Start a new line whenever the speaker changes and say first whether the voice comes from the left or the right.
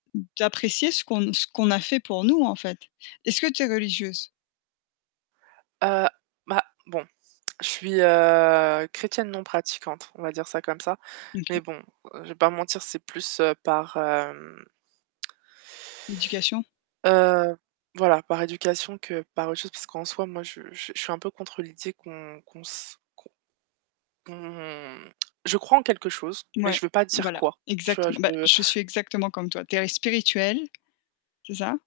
left: D'apprécier ce qu'on ce qu'on a fait pour nous, en fait. Est-ce que tu es religieuse?
right: Heu, bah, bon, je suis, heu, Chrétienne non pratiquante, on va dire ça comme ça. Mais
left: OK.
right: bon, heu, je vais pas mentir, c'est plus, heu, par, hem
left: L'éducation.
right: Heu, voilà, par éducation que par autre chose, parce qu'en soi, moi, je je je suis un peu contre l'idée qu'on qu'on s qu'on qu'on je crois en quelque chose, mais
left: Mouais,
right: je veux pas dire
left: voilà,
right: quoi, tu vois? Je
left: exactement, bah,
right: veux
left: je suis exactement comme toi. Tu es spirituelle, c'est ça?